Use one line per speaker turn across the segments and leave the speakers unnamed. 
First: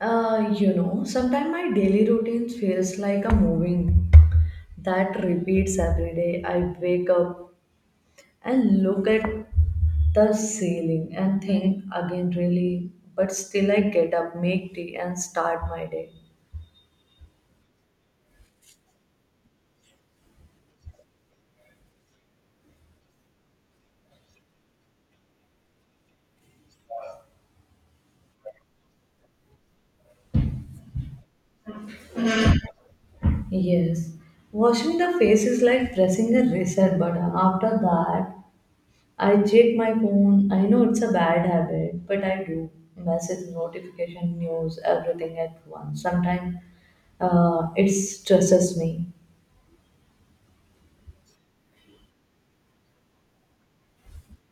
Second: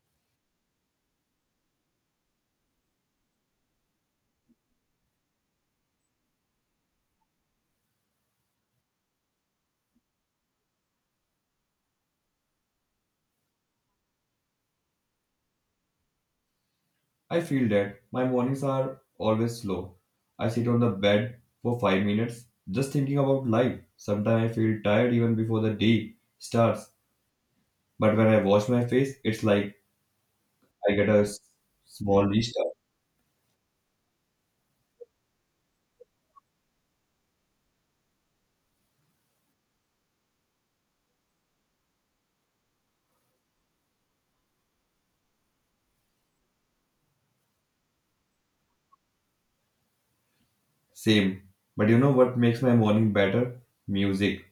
Sometimes my daily routine feels like a moving that repeats every day. I wake up and look at the ceiling and think again, really, but still I get up, make tea, and start my day.
I feel that my mornings are always slow. I sit on the bed for 5 minutes just thinking about life. Sometimes I feel tired even before the day starts. But when I wash my face, it's like I get a small restart.
Yes, washing the face is like pressing a reset button. After that, I check my phone. I know it's a bad habit, but I do. Message, notification, news, everything at once. Sometimes it stresses me.
Same. But you know what makes my morning better? Music.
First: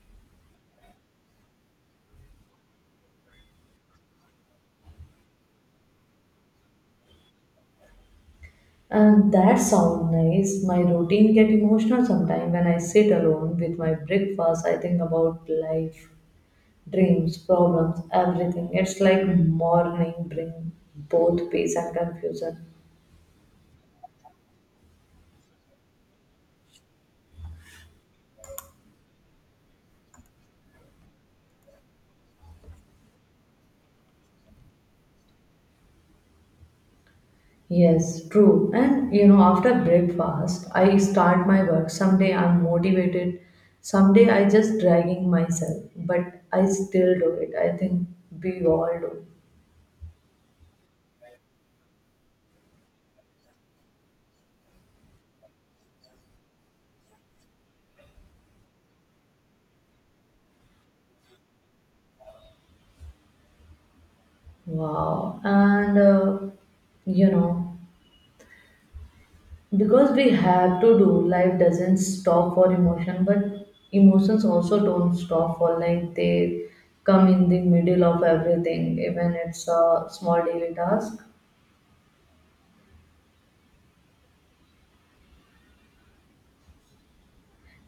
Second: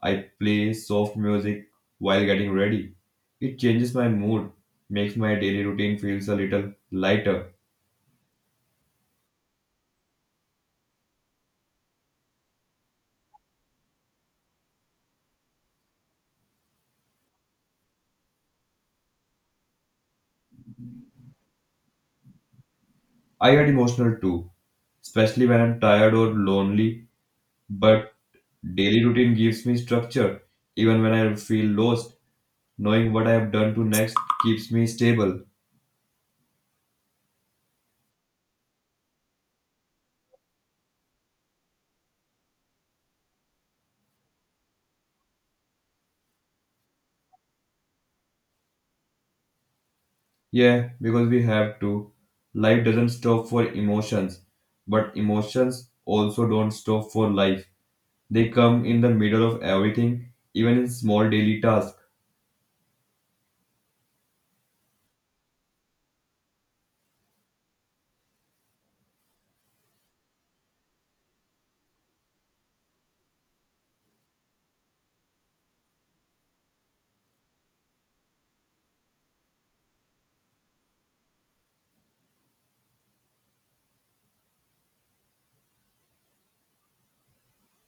I play soft music while getting ready. It changes my mood, makes my daily routine feels a little lighter.
And that sounds nice. My routine get emotional sometimes when I sit alone with my breakfast. I think about life, dreams, problems, everything. It's like morning bring both peace and confusion.
I get emotional too, especially when I'm tired or lonely. But daily routine gives me structure. Even when I feel lost, knowing what I have done to next keeps me stable.
Yes, true. And you know, after breakfast, I start my work. Someday I'm motivated, someday I just dragging myself, but I still do it. I think we all do.
Yeah, because we have to. Life doesn't stop for emotions, but emotions also don't stop for life. They come in the middle of everything, even in small daily tasks.
Wow. And you know, because we have to do, life doesn't stop for emotion, but emotions also don't stop for like they come in the middle of everything, even it's a small daily task.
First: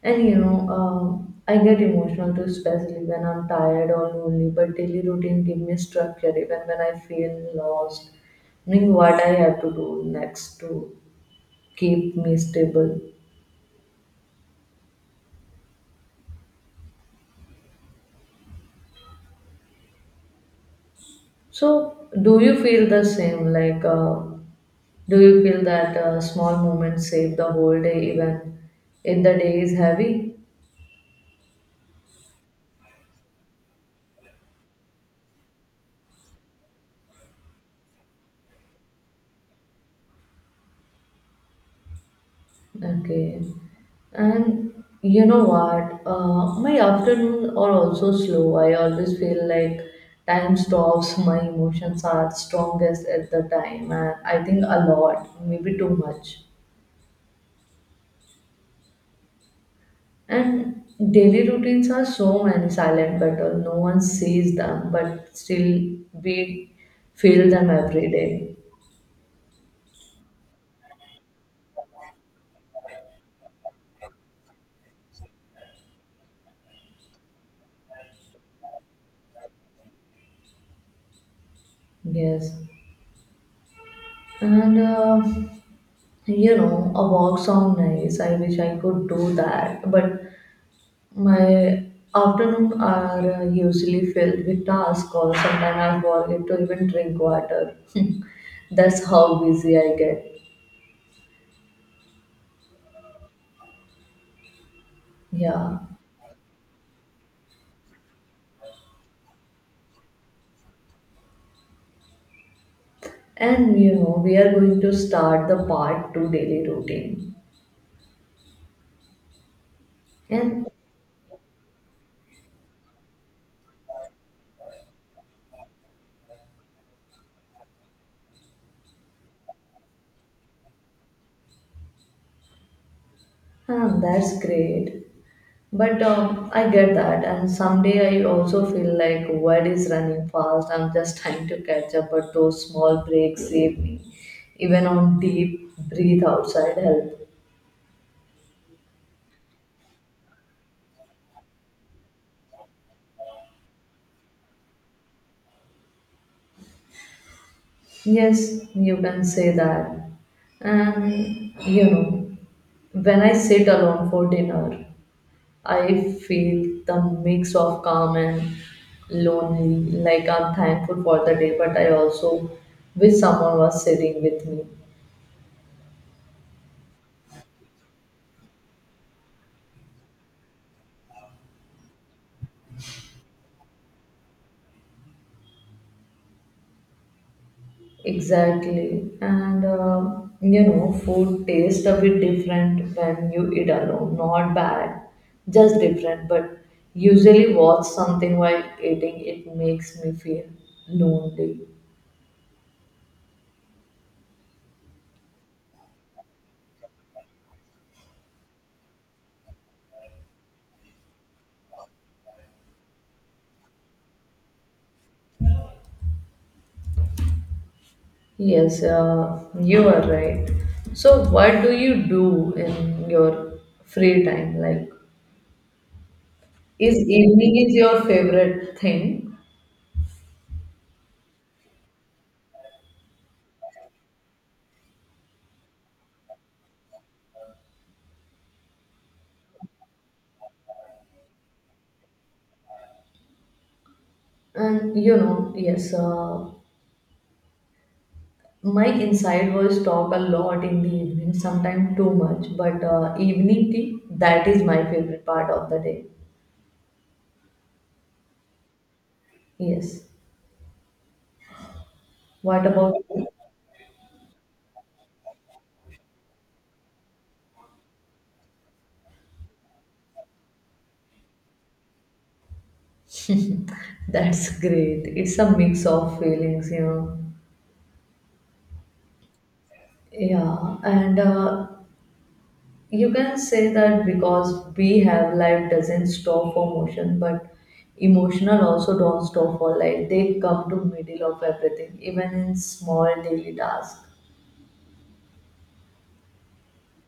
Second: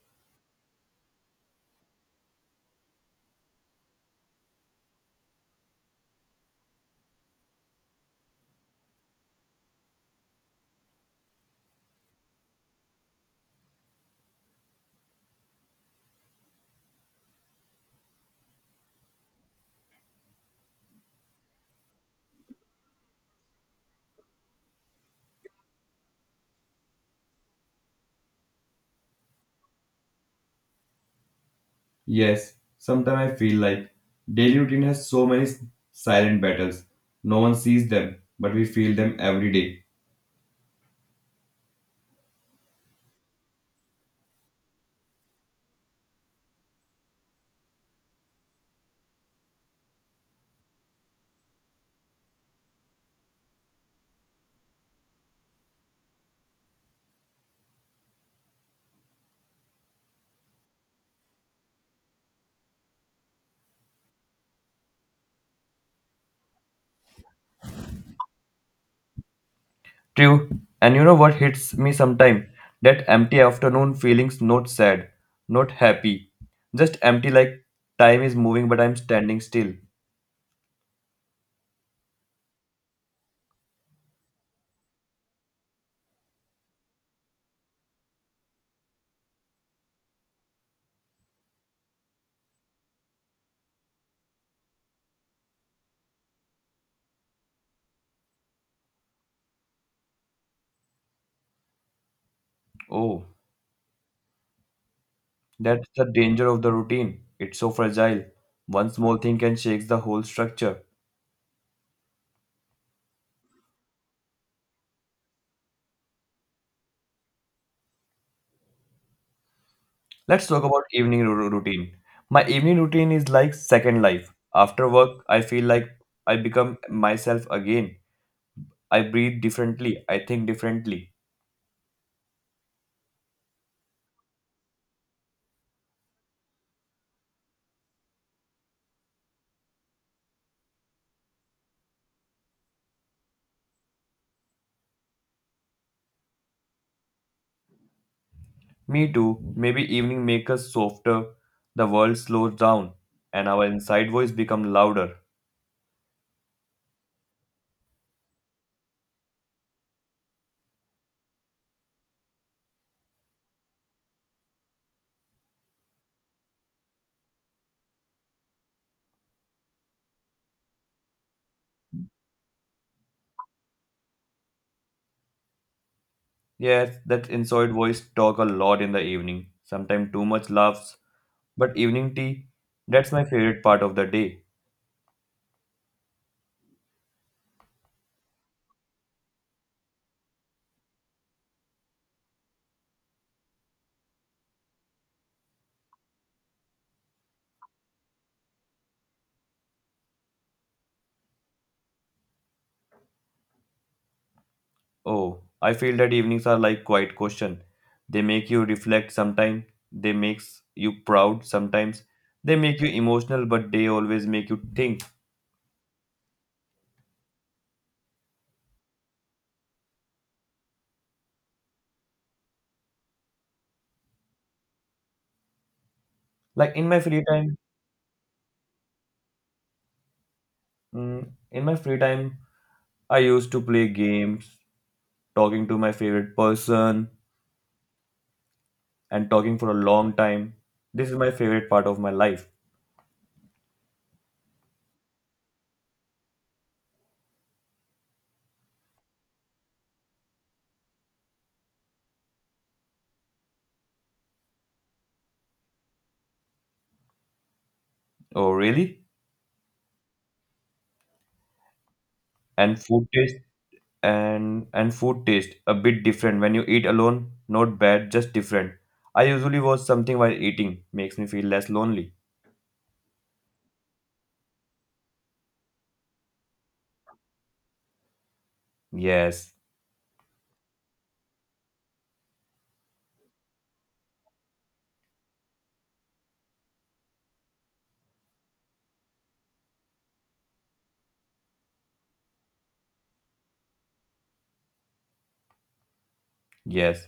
And you know, I get emotional too, especially when I'm tired or lonely. But daily routine give me structure even when I feel lost, knowing what I have to do next to keep me stable. So, do you feel the same? Like, do you feel that small moments save the whole day, even if the day is heavy?
Yes, sometimes I feel like daily routine has so many silent battles. No one sees them, but we feel them every day.
Okay. And you know what? My afternoon are also slow. I always feel like time stops. My emotions are strongest at the time, and I think a lot, maybe too much. And daily routines are so many silent battles. No one sees them, but still we feel them every day.
True. And you know what hits me sometimes? That empty afternoon feelings not sad, not happy. Just empty, like time is moving but I'm standing still.
Yes. And you know, a walk sound nice. I wish I could do that, but my afternoon are usually filled with tasks or sometimes I forget to even drink water. That's how busy I get.
Oh,
Yeah.
that's the danger of the routine. It's so fragile. One small thing can shake the whole structure.
And you know, we are going to start the part two daily routine.
Let's talk
And
about evening routine. My evening routine is like second life. After work, I feel like I become myself again. I breathe differently. I think differently.
huh, that's great. But I get that. And someday I also feel like world is running fast. I'm just trying to catch up, but those small breaks save me. Even on deep breathe outside help.
Me too. Maybe evening make us softer, the world slows down, and our inside voice become louder.
Yes, you can say that. And you know, when I sit alone for dinner, I feel the mix of calm and lonely. Like I'm thankful for the day, but I also wish someone was sitting with me.
Yes, that inside voice talk a lot in the evening. Sometimes too much laughs, but evening tea, that's my favorite part of the day.
Exactly. And you know, food tastes a bit different when you eat alone. Not bad, just different. But usually, watch something while eating, it makes me feel lonely.
Oh, I feel that evenings are like quiet question. They make you reflect sometimes, they makes you proud sometimes, they make you emotional, but they always make you think.
Yes, you are right. So, what do you do in your free time? Like,
Like in
is
my free time,
evening is your favorite thing?
mm, in my free time, I used to play games, talking to my favorite person and talking for a long time. This is my favorite part of my life.
And you know, yes, my inside voice talk a lot in the evening, sometimes too much, but evening tea, that is my favorite part of the day.
Oh, really?
Yes. What
And
about
food
you?
taste and food taste a bit different when you eat alone. Not bad, just different. I usually watch something while eating. Makes me feel less lonely.
That's great. It's a mix of feelings, you know.
Yes,
Yeah, and you can say that because we have life doesn't stop for motion, but emotional also don't stop for life. They come to middle of everything, even in small daily tasks.
yes.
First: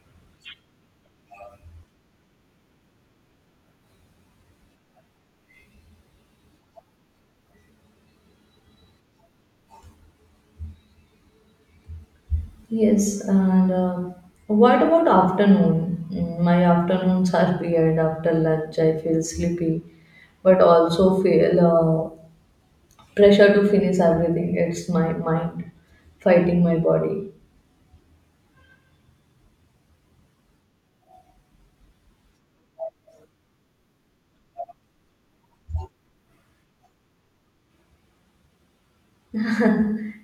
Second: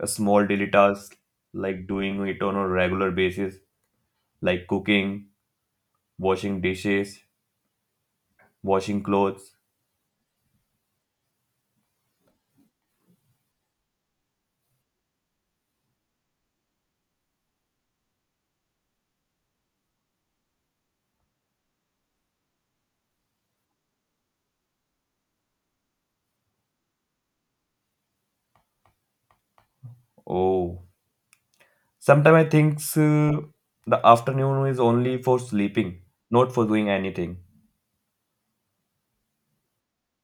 A small daily task, like doing it on a regular basis, like cooking, washing dishes, washing clothes.
Yes, and what about afternoon? Mm, my afternoons are weird. After lunch, I feel sleepy, but also feel pressure to finish everything. It's my mind fighting my body.
Oh, sometimes I think the afternoon is only for sleeping, not for doing anything.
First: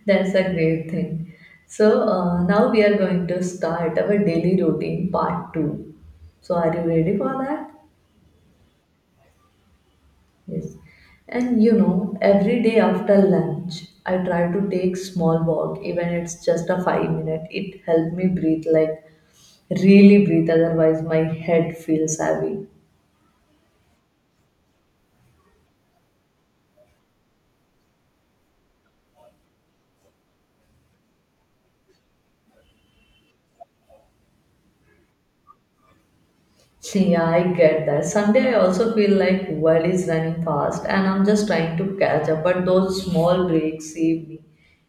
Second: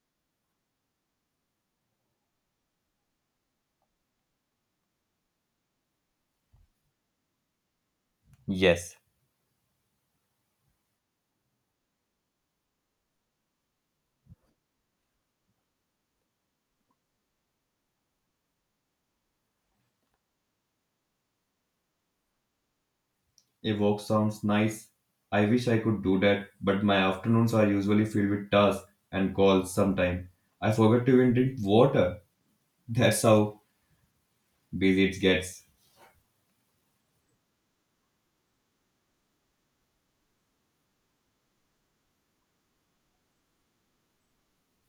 That's a great thing. So now we are going to start our daily routine part two. So are you ready for that?
Yes.
Yes. And you know, every day after lunch, I try to take small walk, even it's just a 5 minute. It helped me breathe, like really breathe. Otherwise, my head feels heavy.
A walk sounds nice. I wish I could do that, but my afternoons are usually filled with tasks and calls. Sometimes I forget to even drink water. That's how busy it gets.
Yeah, I get that. Sunday, I also feel like world is running fast, and I'm just trying to catch up. But those small breaks save me.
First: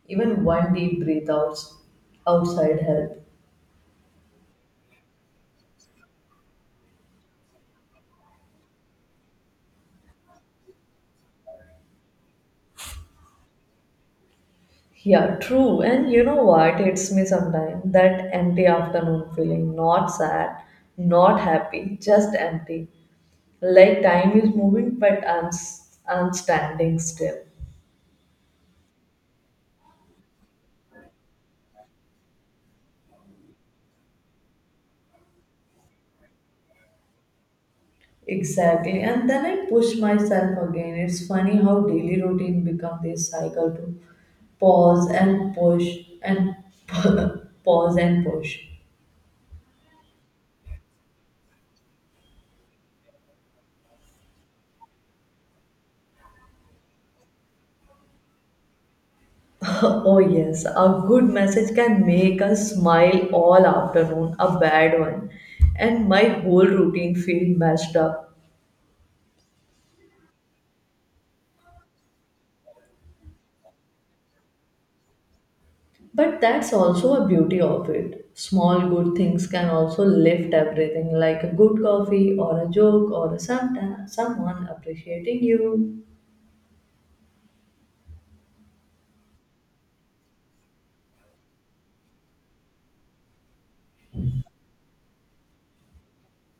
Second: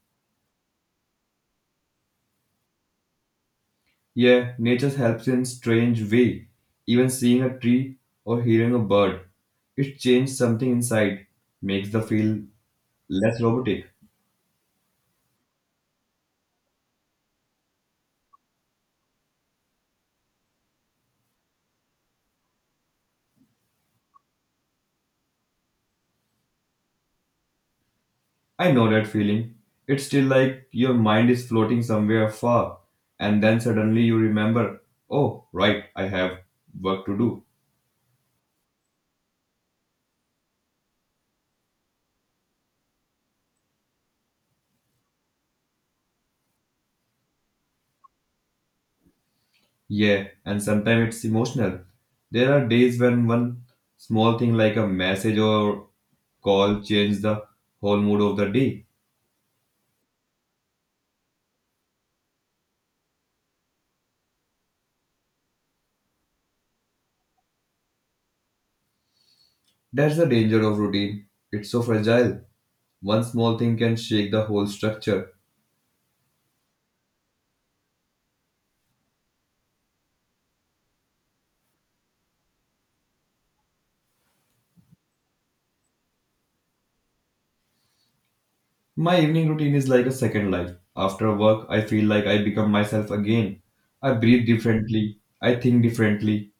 Even one deep breath outside help.
Yeah, nature helps in strange way. Even seeing a tree or hearing a bird, it changes something inside, makes the feel less robotic.
Yeah, true. And you know what hits me sometimes? That empty afternoon feeling. Not sad, not happy, just empty. Like time is moving, but I'm standing still.
I know that feeling. It's still like your mind is floating somewhere far, and then suddenly you remember, oh, right, I have work to do.
Exactly. And then I push myself again. It's funny how daily routine become this cycle to pause and push and pause and push.
Yeah, and sometimes it's emotional. There are days when one small thing like a message or call changes the whole mood of the day.
Oh, yes, a good message can make us smile all afternoon, a bad one, and my whole routine feel messed up.
That's the danger of routine. It's so fragile. One small thing can shake the whole structure.
But that's also a beauty of it. Small good things can also lift everything, like a good coffee or a joke or a sometime, someone appreciating you.
My evening routine is like a second life. After work, I feel like I become myself again. I breathe differently. I think differently.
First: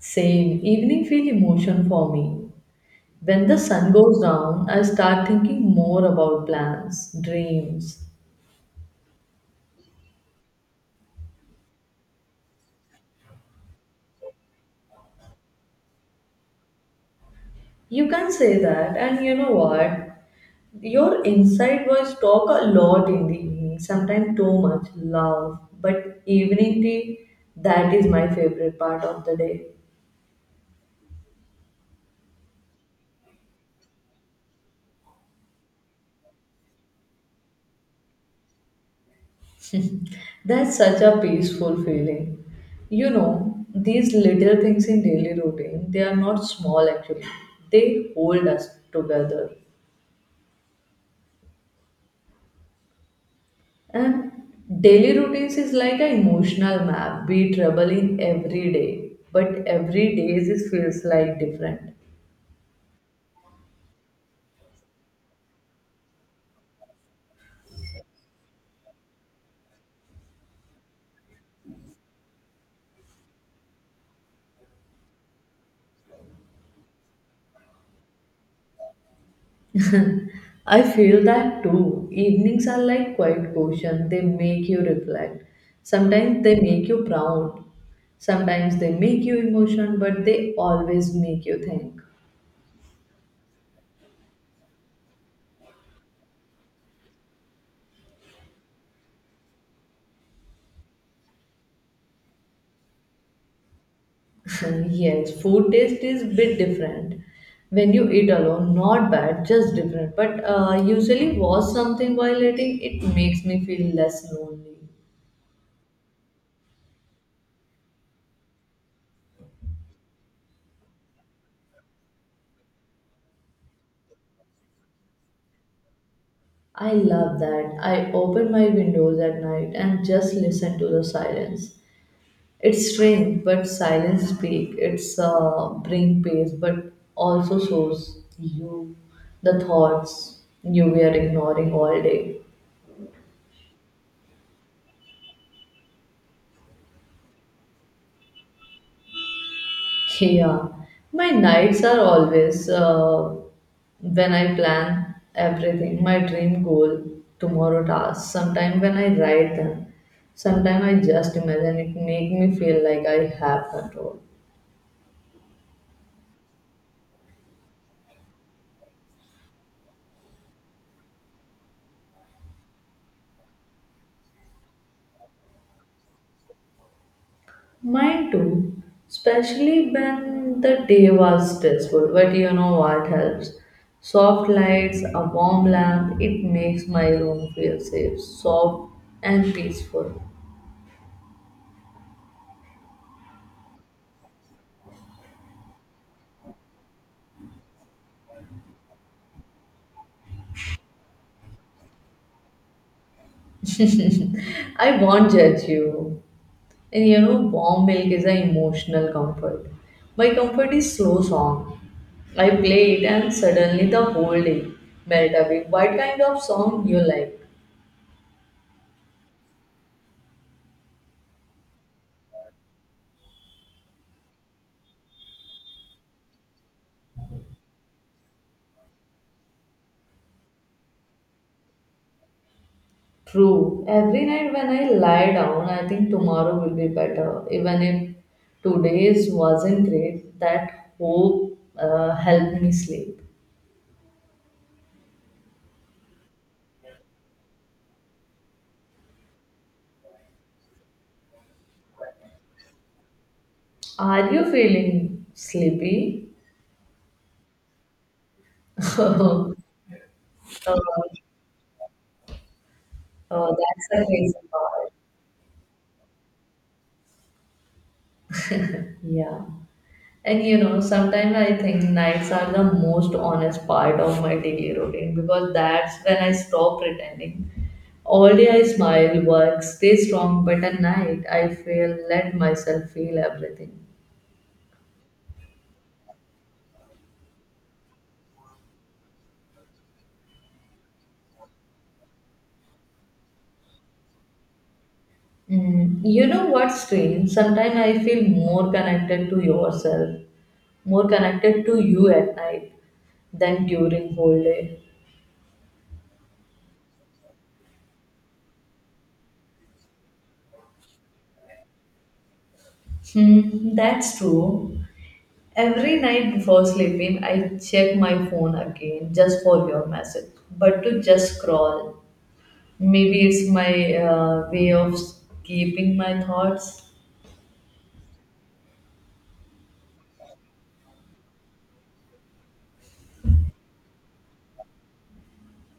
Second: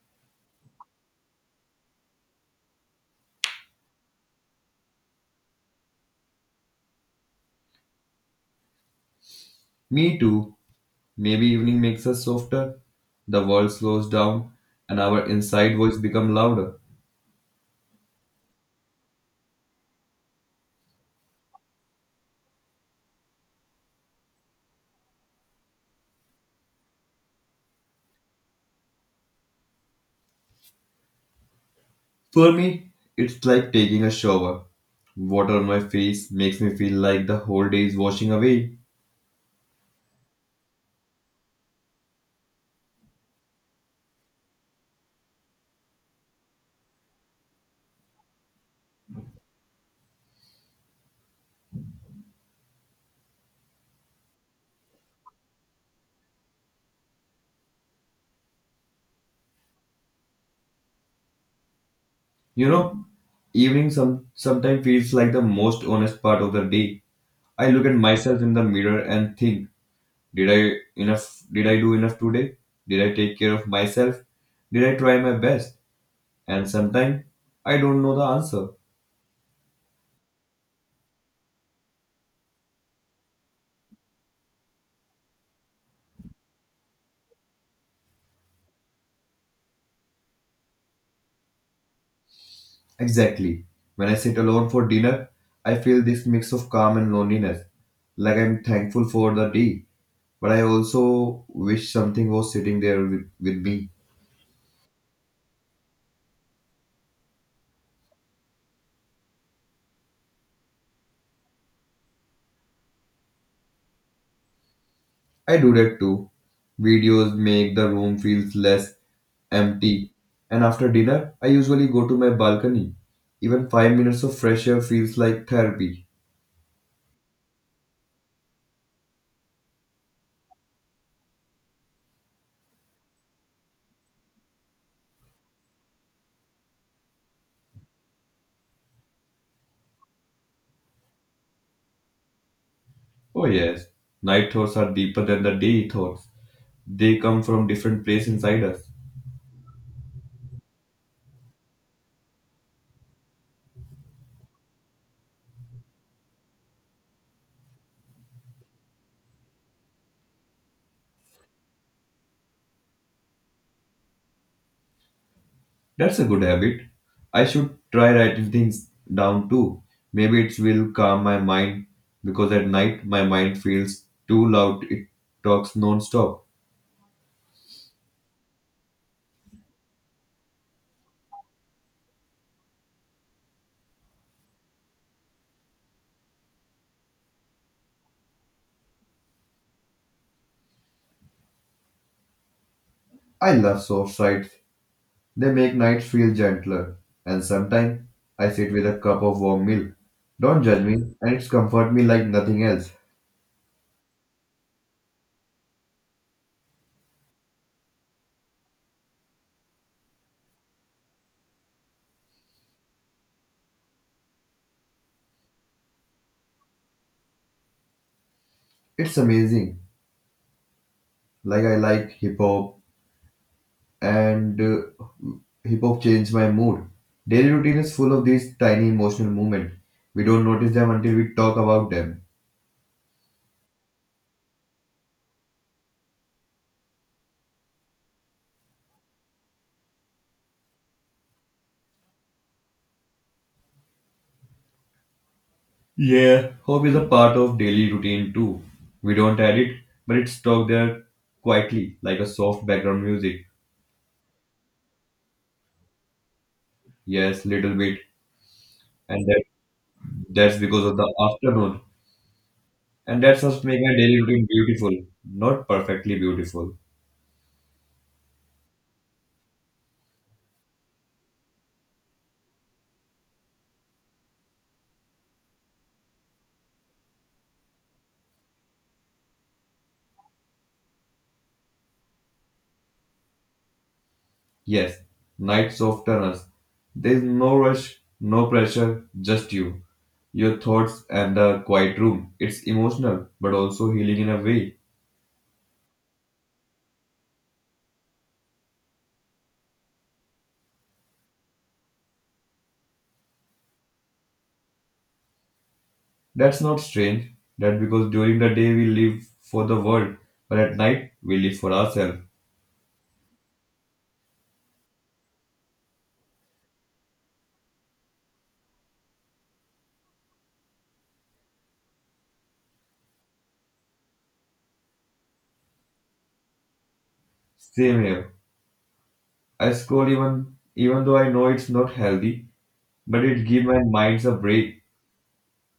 Same, evening feel emotion for me. When the sun goes down, I start thinking more about plans, dreams.
Me too. Maybe evening makes us softer. The world slows down and our inside voice become louder.
You can say that, and you know what? Your inside voice talk a lot in the evening, sometimes too much, love. But evening tea, that is my favorite part of the day.
For me, it's like taking a shower. Water on my face makes me feel like the whole day is washing away.
That's such a peaceful feeling. You know, these little things in daily routine, they are not small actually. They hold us together. And daily routines is like an emotional map. We travel in every day, but it feels like different.
You know, evening sometimes feels like the most honest part of the day. I look at myself in the mirror and think, Did I enough did I do enough today? Did I take care of myself? Did I try my best? And sometimes I don't know the answer.
I feel that too. Evenings are like quiet quotient. They make you reflect. Sometimes they make you proud. Sometimes they make you emotional, but they always make you think.
Exactly. When I sit alone for dinner, I feel this mix of calm and loneliness. Like I'm thankful for the day, but I also wish something was sitting there with me.
Yes, food taste is bit different. When you eat alone, not bad, just different. But usually watch something while eating, it makes me feel less lonely.
I do that too. Videos make the room feels less empty. And after dinner, I usually go to my balcony. Even 5 minutes of fresh air feels like therapy.
I love that. I open my windows at night and just listen to the silence. It's strange, but silence speak. It's bring peace, but also shows the thoughts you were ignoring all day.
Oh, yes. Night thoughts are deeper than the day thoughts. They come from different place inside us.
Yeah, my nights are always when I plan everything, my dream goal, tomorrow tasks. Sometimes when I write them, sometimes I just imagine it make me feel like I have control.
That's a good habit. I should try writing things down too. Maybe it will calm my mind, because at night my mind feels too loud. It talks non-stop.
Mine too, especially when the day was stressful. But you know what helps? Soft lights, a warm lamp, it makes my room feel safe, soft, and peaceful.
I love soft sights. They make nights feel gentler. And sometimes I sit with a cup of warm milk. Don't judge me, and it's comfort me like nothing else.
I won't judge you. And you know, warm milk is an emotional comfort. My comfort is slow song. I play it and suddenly the whole day melt away. What kind of song you like?
It's amazing. Like I like hip hop, and hip hop changed my mood. Daily routine is full of these tiny emotional moments. We don't notice them until we talk about them.
True. Every night when I lie down, I think tomorrow will be better. Even if today's wasn't great, that hope helped me sleep.
Yeah, hope is a part of daily routine too. We don't add it, but it's stuck there quietly, like a soft background music.
Are you feeling sleepy?
Yes, little bit,
uh,
and that
uh,
that's because of the afternoon. And that's what makes
that's
my
the
daily
crazy
routine
part.
beautiful, not perfectly beautiful.
Yeah. And you know, sometimes I think nights are the most honest part of my daily routine because that's when I stop pretending. All day I smile, work, stay strong, but at night I feel let myself feel everything.
Yes, nights of tunnels. There's no rush, no pressure, just you, your thoughts and the quiet room. It's emotional, but also healing in a way.
Mm, you know what's strange? Sometimes I feel more connected to yourself, more connected to you at night than during whole day.
That's not strange. That because during the day we live for the world, but at night we live for ourselves.
Hmm, that's true. Every night before sleeping, I check my phone again just for your message. But to just scroll, maybe it's my way of keeping my thoughts.
Same here. I scroll, even though I know it's not healthy, but it give my minds a break.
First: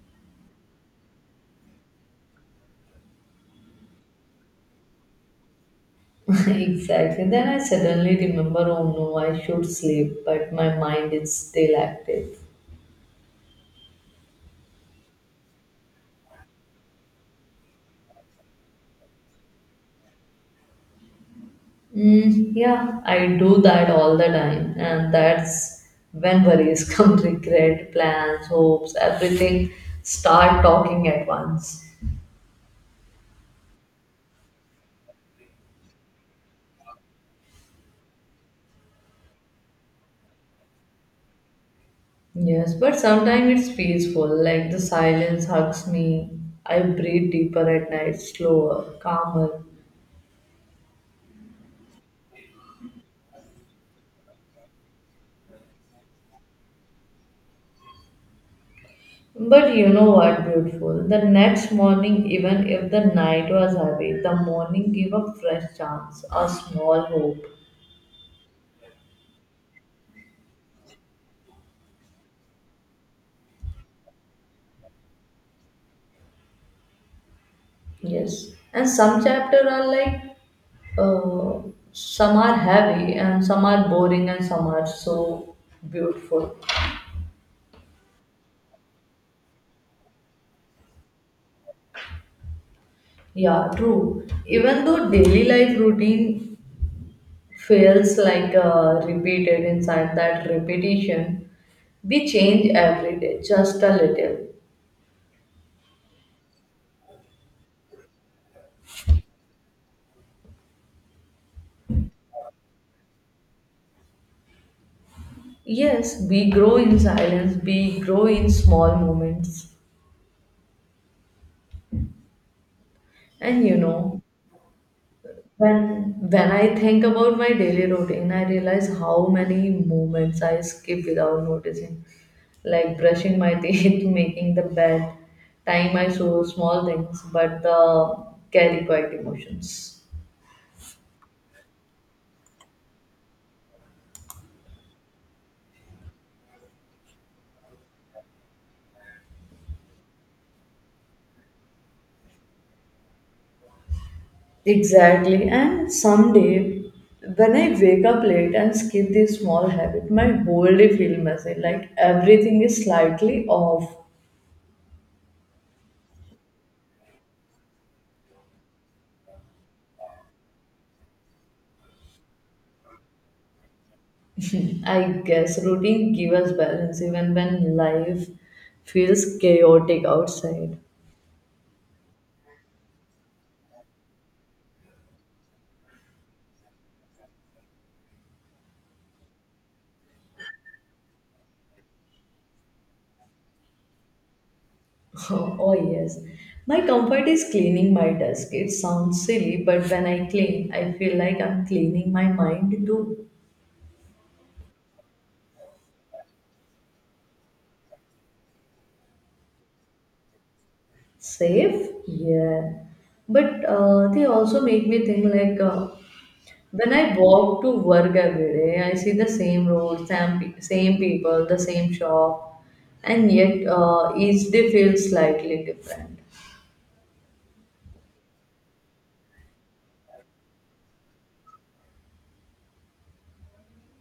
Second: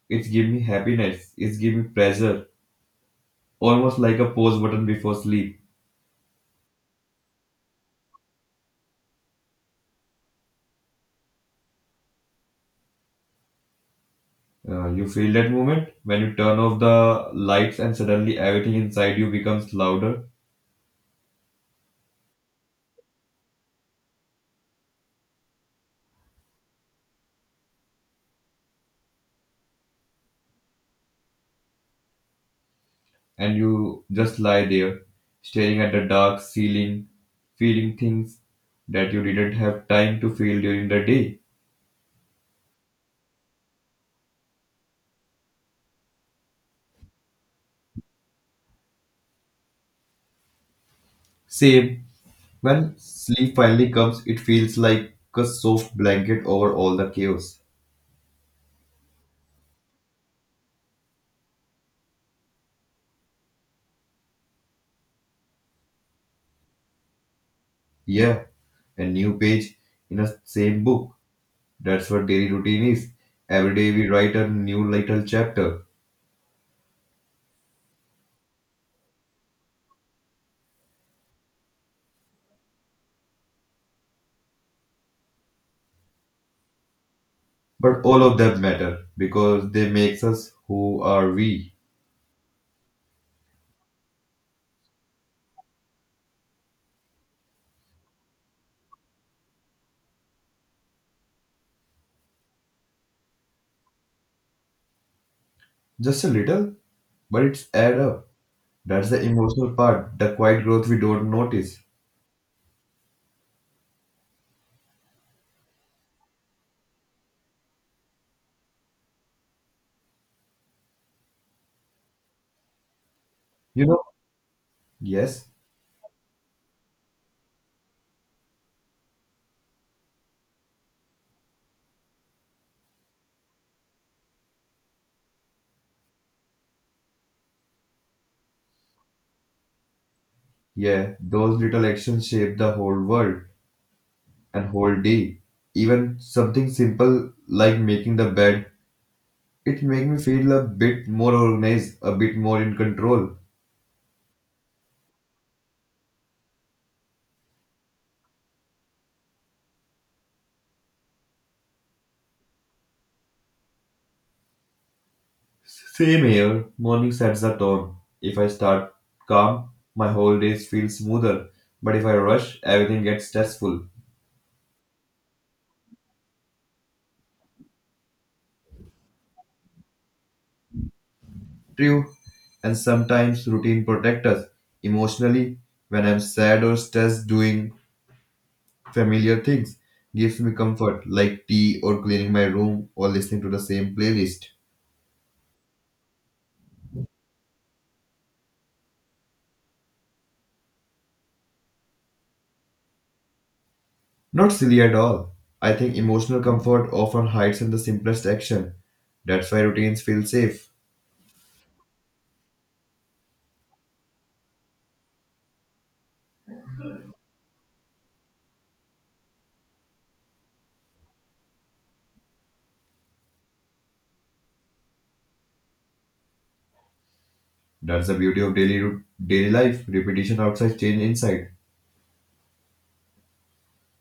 It give me happiness. It give me pleasure. Almost like a pause button before sleep.
Exactly. Then I suddenly remember, oh no, I should sleep, but my mind is still active.
You feel that moment when you turn off the lights and suddenly everything inside you becomes louder,
Mm, yeah, I do that all the time, and that's when worries come, regret, plans, hopes, everything start talking at once.
and you just lie there, staring at the dark ceiling, feeling things that you didn't have time to feel during the day.
Yes, but sometimes it's peaceful, like the silence hugs me. I breathe deeper at night, slower, calmer.
Same, when sleep finally comes, it feels like a soft blanket over all the chaos.
But you know what, beautiful? The next morning, even if the night was heavy, the morning gave a fresh chance, a small hope.
Yeah, a new page in a same book. That's what daily routine is. Every day we write a new little chapter.
Yes. And some chapters are like uh, some are heavy and some are boring and some are so beautiful
But all of them matter because they makes us who are we.
yeah true even though daily life routine feels like repeated inside that repetition. We change every day, just a little.
Just a little, but it's add up. That's the emotional part, the quiet growth we don't notice.
Yes, we grow in silence, we grow in small moments. And you
You know?
know,
Yes,
when I think about my daily routine, I realize how many moments I skip without noticing. Like brushing my teeth, making the bed, tying my shoes small things, but carry quiet emotions.
yeah, those little actions shape the whole world and whole day. Even something simple like making the bed, it makes me feel a bit more organized, a bit more in control.
Exactly. And someday, when I wake up late and skip this small habit, my whole day feels messy. Like everything is slightly off.
Same here, morning sets the tone. If I start calm, my whole day feels smoother. But if I rush, everything gets stressful.
I guess routine gives us balance even when life feels chaotic outside.
True, and sometimes routine protect us emotionally. When I'm sad or stressed, doing familiar things gives me comfort, like tea or cleaning my room or listening to the same playlist.
Oh, yes. My comfort is cleaning my desk. It sounds silly, but when I clean, I feel like I'm cleaning my mind too.
Not silly at all. I think emotional comfort often hides in the simplest action. That's why routines feel safe.
Safe? Yeah. But they also make me think like, when I walk to work every day, I see the same road, same people, the same shop, and yet each day feels slightly different.
That's the beauty of daily life, repetition outside, change inside.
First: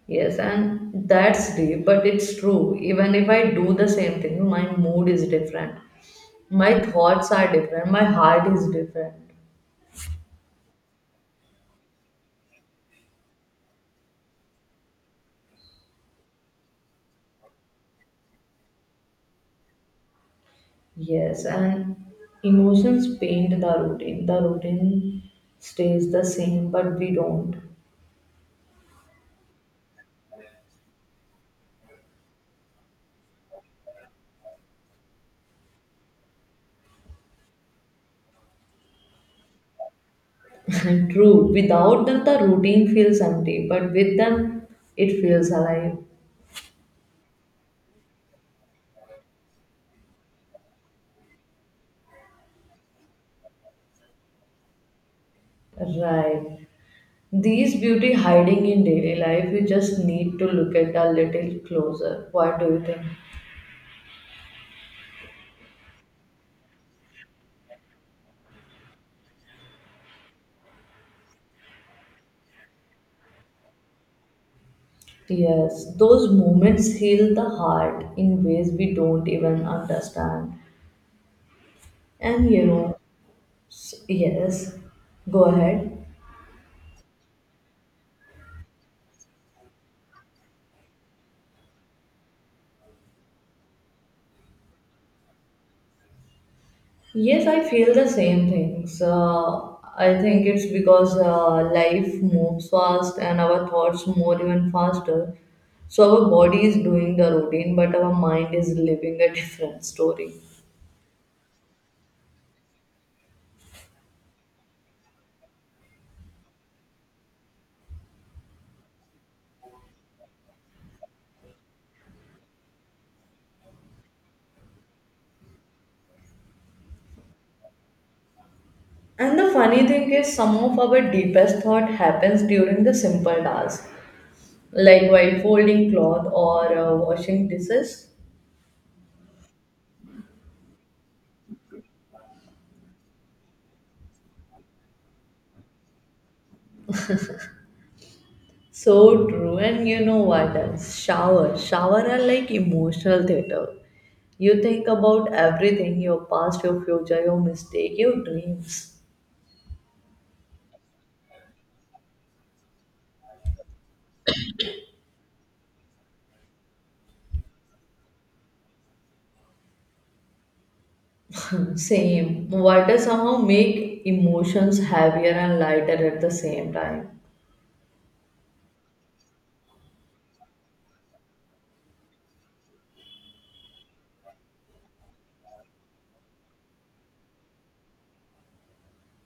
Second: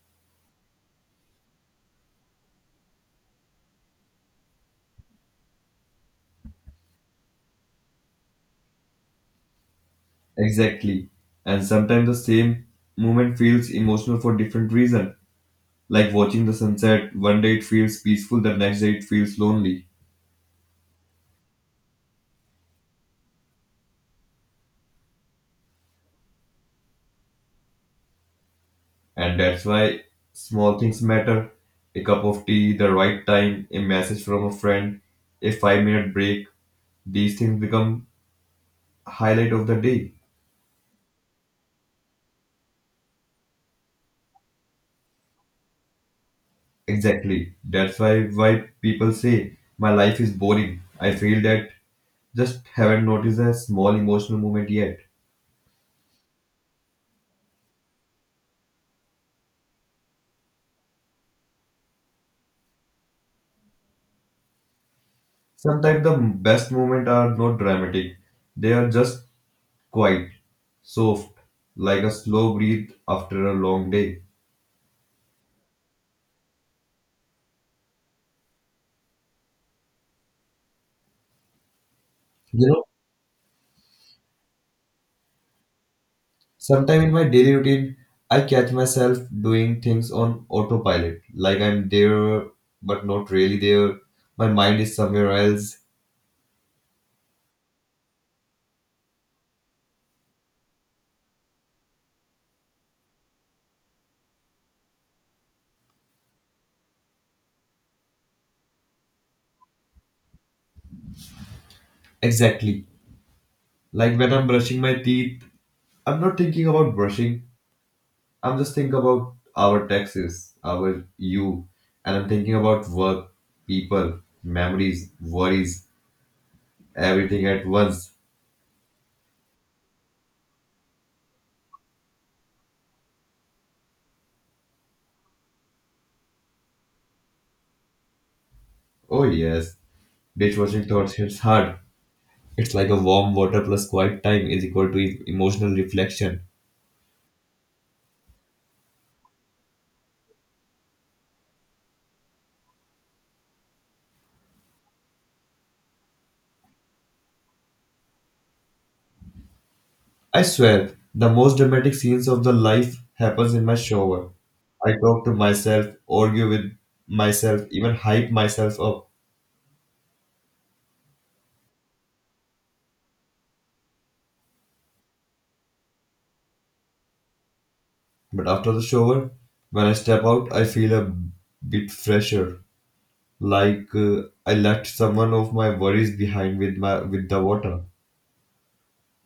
Yes, and that's deep, but it's true. Even if I do the same thing, my mood is different. My thoughts are different. My heart is different.
Exactly, and sometimes the same movement feels emotional for different reason, like watching the sunset, one day it feels peaceful, the next day it feels lonely.
Yes, and emotions paint the routine. The routine stays the same, but we don't.
And that's why small things matter: a cup of tea the right time, a message from a friend, a 5-minute break, these things become highlight of the day.
True. Without them, the routine feels empty, but with them, it feels alive.
Exactly, that's why people say my life is boring. I feel that just haven't noticed a small emotional moment yet.
Right. These beauty hiding in daily life, you just need to look at a little closer. What do you think?
Sometimes the best moments are not dramatic, they are just quiet, soft, like a slow breath after a long day.
Yes, those moments heal the heart in ways we don't even understand. And you
You know,
know, yes, go ahead.
sometimes in my daily routine, I catch myself doing things on autopilot, like I'm there but not really there. My mind is somewhere else.
Yes, I feel the same things. I think it's because life moves fast and our thoughts move even faster. So our body is doing the routine, but our mind is living a different story.
Exactly. Like when I'm brushing my teeth, I'm not thinking about brushing. I'm just thinking about our taxes, our you, and I'm thinking about work, people, memories, worries, everything at once.
And the funny thing is, some of our deepest thought happens during the simple tasks, like while folding cloth or washing dishes.
Oh yes. Dishwashing thoughts hits hard. It's like a warm water plus quiet time is equal to emotional reflection.
So true. And you know what else? Shower. Shower are like emotional theater. You think about everything, your past, your future, your mistake, your dreams.
I swear, the most dramatic scenes of the life happens in my shower. I talk to myself, argue with myself, even hype myself up.
Same. Water somehow make emotions heavier and lighter at the same time.
But after the shower, when I step out, I feel a bit fresher, like I left someone of my worries behind with the water.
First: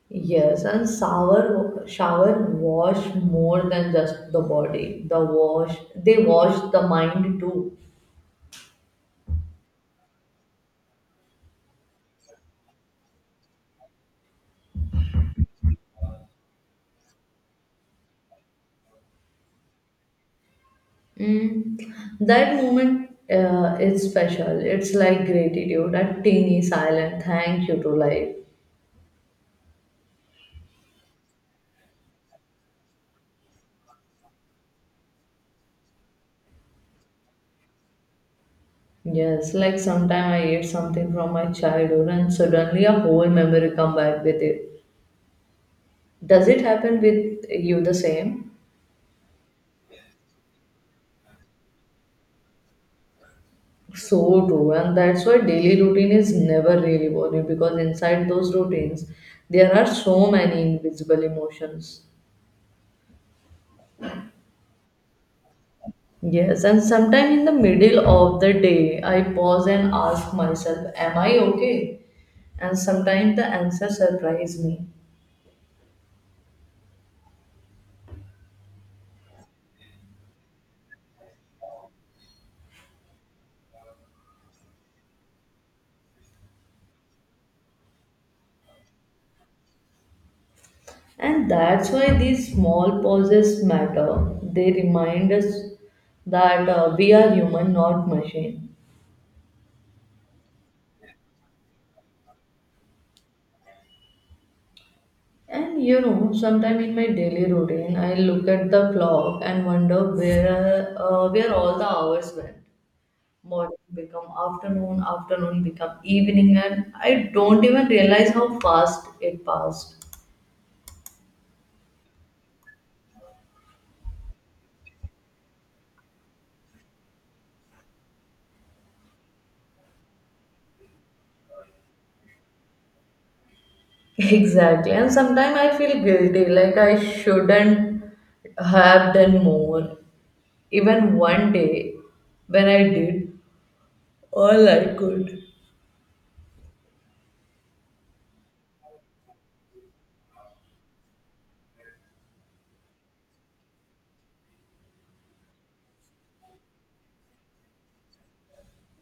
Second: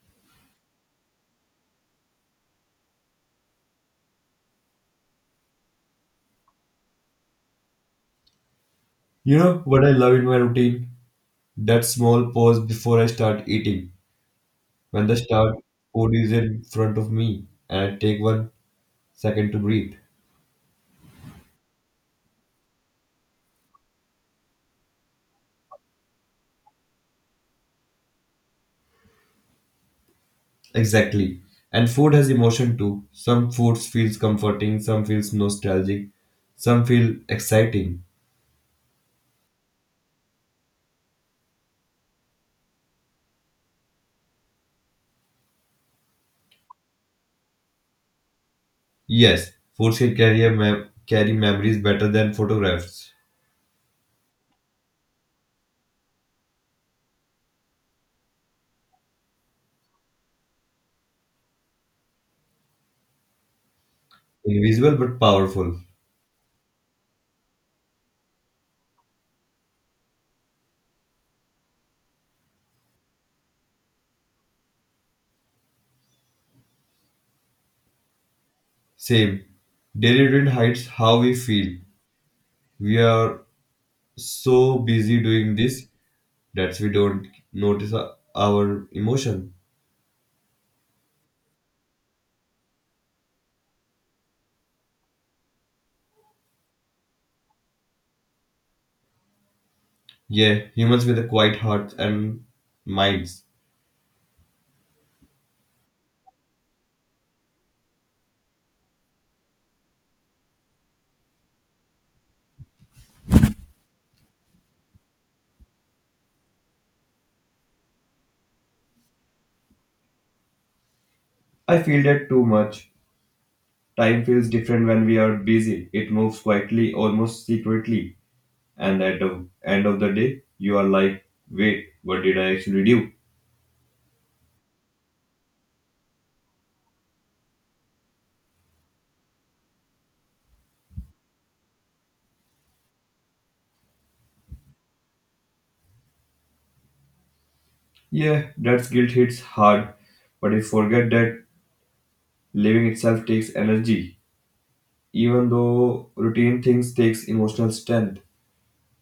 Yes, and shower wash more than just the body. The wash they wash the mind too.
You know what I love in my routine? That small pause before I start eating, when the star food is in front of me and I take one second to breathe.
Mm. That moment is special. It's like gratitude, a teeny silent thank you to life.
Exactly. And food has emotion too. Some foods feels comforting, some feels nostalgic, some feel exciting.
Yes, like sometime I ate something from my childhood and suddenly a whole memory come back with it. Does it happen with you the same?
Yes, foods can carry carry memories better than photographs.
So true, and that's why daily routine is never really boring because inside those routines there are so many invisible emotions.
Invisible but powerful.
Yes, and sometime in the middle of the day, I pause and ask myself, am I okay? And sometimes the answer surprise me.
Same. Daily routine hides how we feel. We are so busy doing this that we don't notice our emotion.
And that's why these small pauses matter. They remind us that we are human, not machine.
Yeah, humans with quiet hearts and minds.
And you know, sometime in my daily routine, I look at the clock and wonder where all the hours went. Morning become afternoon become evening, and I don't even realize how fast it passed.
I feel that too much. Time feels different when we are busy. It moves quietly, almost secretly. And at the end of the day, you are like, wait, what did I actually do?
Exactly, and sometimes I feel guilty, like I shouldn't have done more even one day when I did all I could.
Yeah, that guilt hits hard. But we forget that living itself takes energy. Even though routine things takes emotional strength.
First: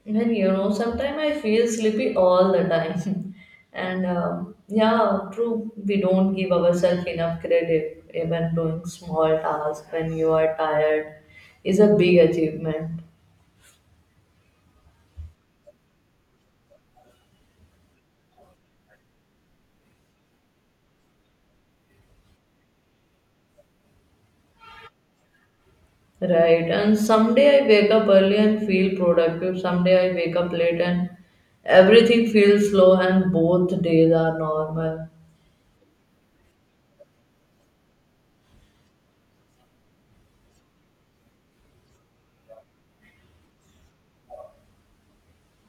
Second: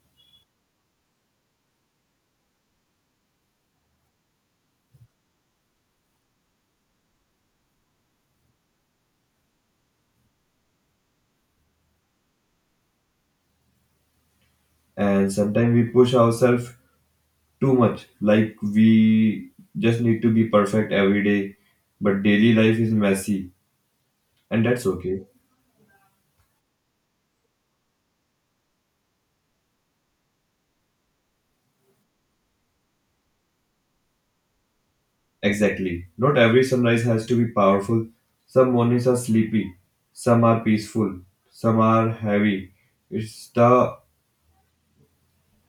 Even you know, sometimes I feel sleepy all the time. And yeah, true, we don't give ourselves enough credit. Even doing small tasks when you are tired is a big achievement,
And sometimes we push ourselves too much. Like we just need to be perfect every day, but daily life is messy, and that's okay.
right? And someday I wake up early and feel productive. Someday I wake up late and everything feels slow, and both days are normal.
Exactly. Not every sunrise has to be powerful. Some mornings are sleepy, some are peaceful, some are heavy. It's the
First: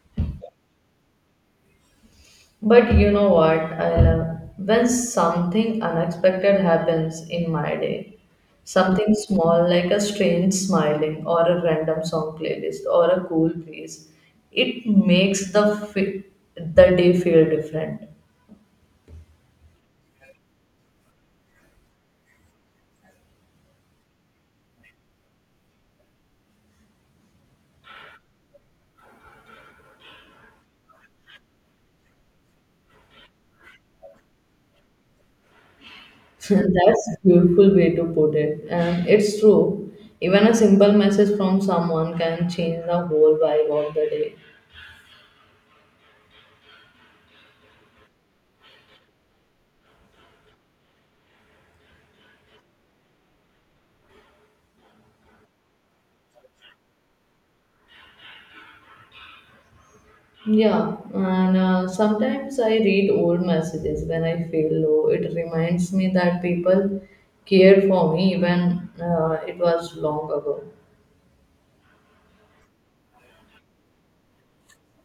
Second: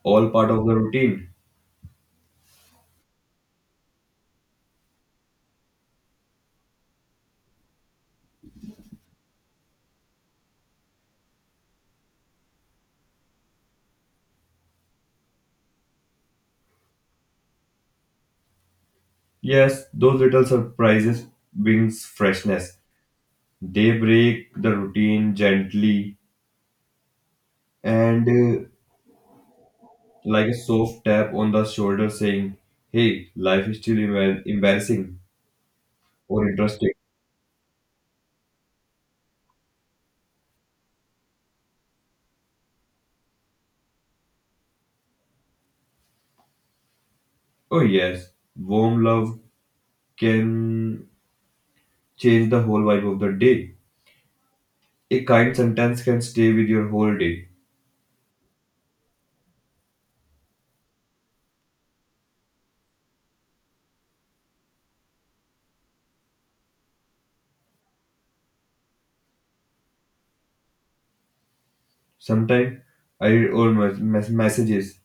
all part of the routine.
But you know what I love? When something unexpected happens in my day, something small like a strange smiling or a random song playlist or a cool piece, it makes the day feel different.
Yes, those little surprises brings freshness. They break the routine gently and, like a soft tap on the shoulder saying, hey, life is still embarrassing, or interesting.
That's a beautiful way to put it, and it's true. Even a simple message from someone can change the whole vibe of the day.
Oh, yes, warm love can change the whole vibe of the day. A kind sentence can stay with your whole day.
Yeah, and sometimes I read old messages when I feel low. It reminds me that people cared for me even it was long ago.
Sometimes I read old messages.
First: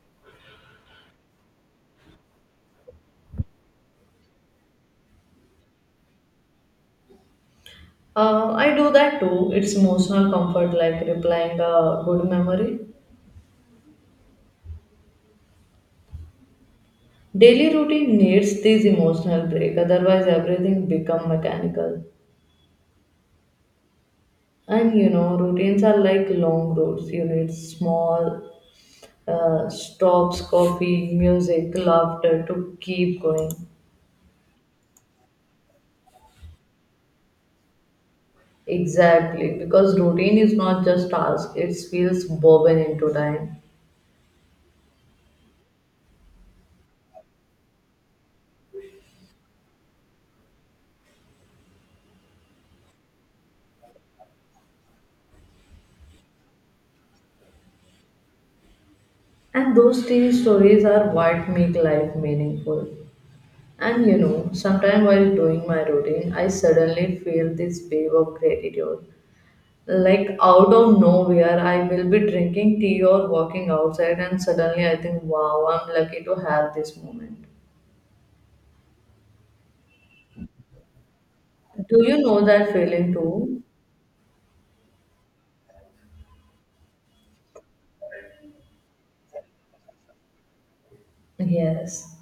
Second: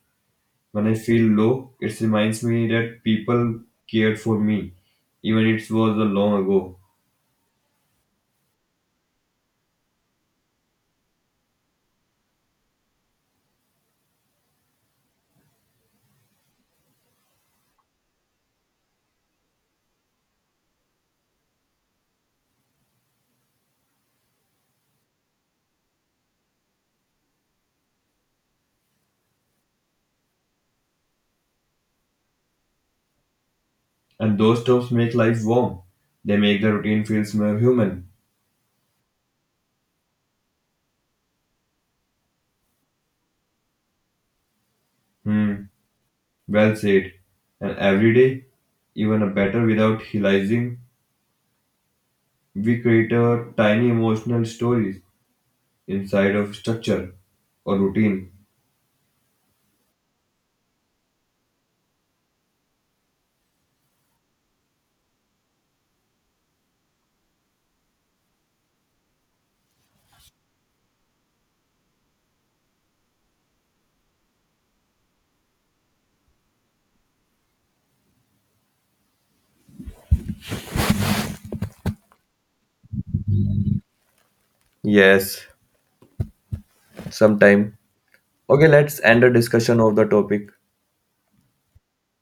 When I feel low, it reminds me that people cared for me, even it was a long ago.
I do that too. It's emotional comfort, like replying a good memory. Daily routine needs this emotional break, otherwise everything become mechanical. And you know, routines are like long roads. You need small stops, coffee, music, laughter to keep going.
And those tops make life warm. They make the routine feels more human.
Exactly, because routine is not just task, it feels woven into time.
Hmm, well said. And every day, even a better without realizing, we create our tiny emotional stories, inside of structure or routine.
And those TV stories are what make life meaningful. And you know, sometimes while doing my routine, I suddenly feel this wave of gratitude. Like out of nowhere, I will be drinking tea or walking outside, and suddenly I think, wow, I'm lucky to have this moment. Do you know that feeling too?
Yes, sometime. Okay, let's end the discussion of the topic.
Yes.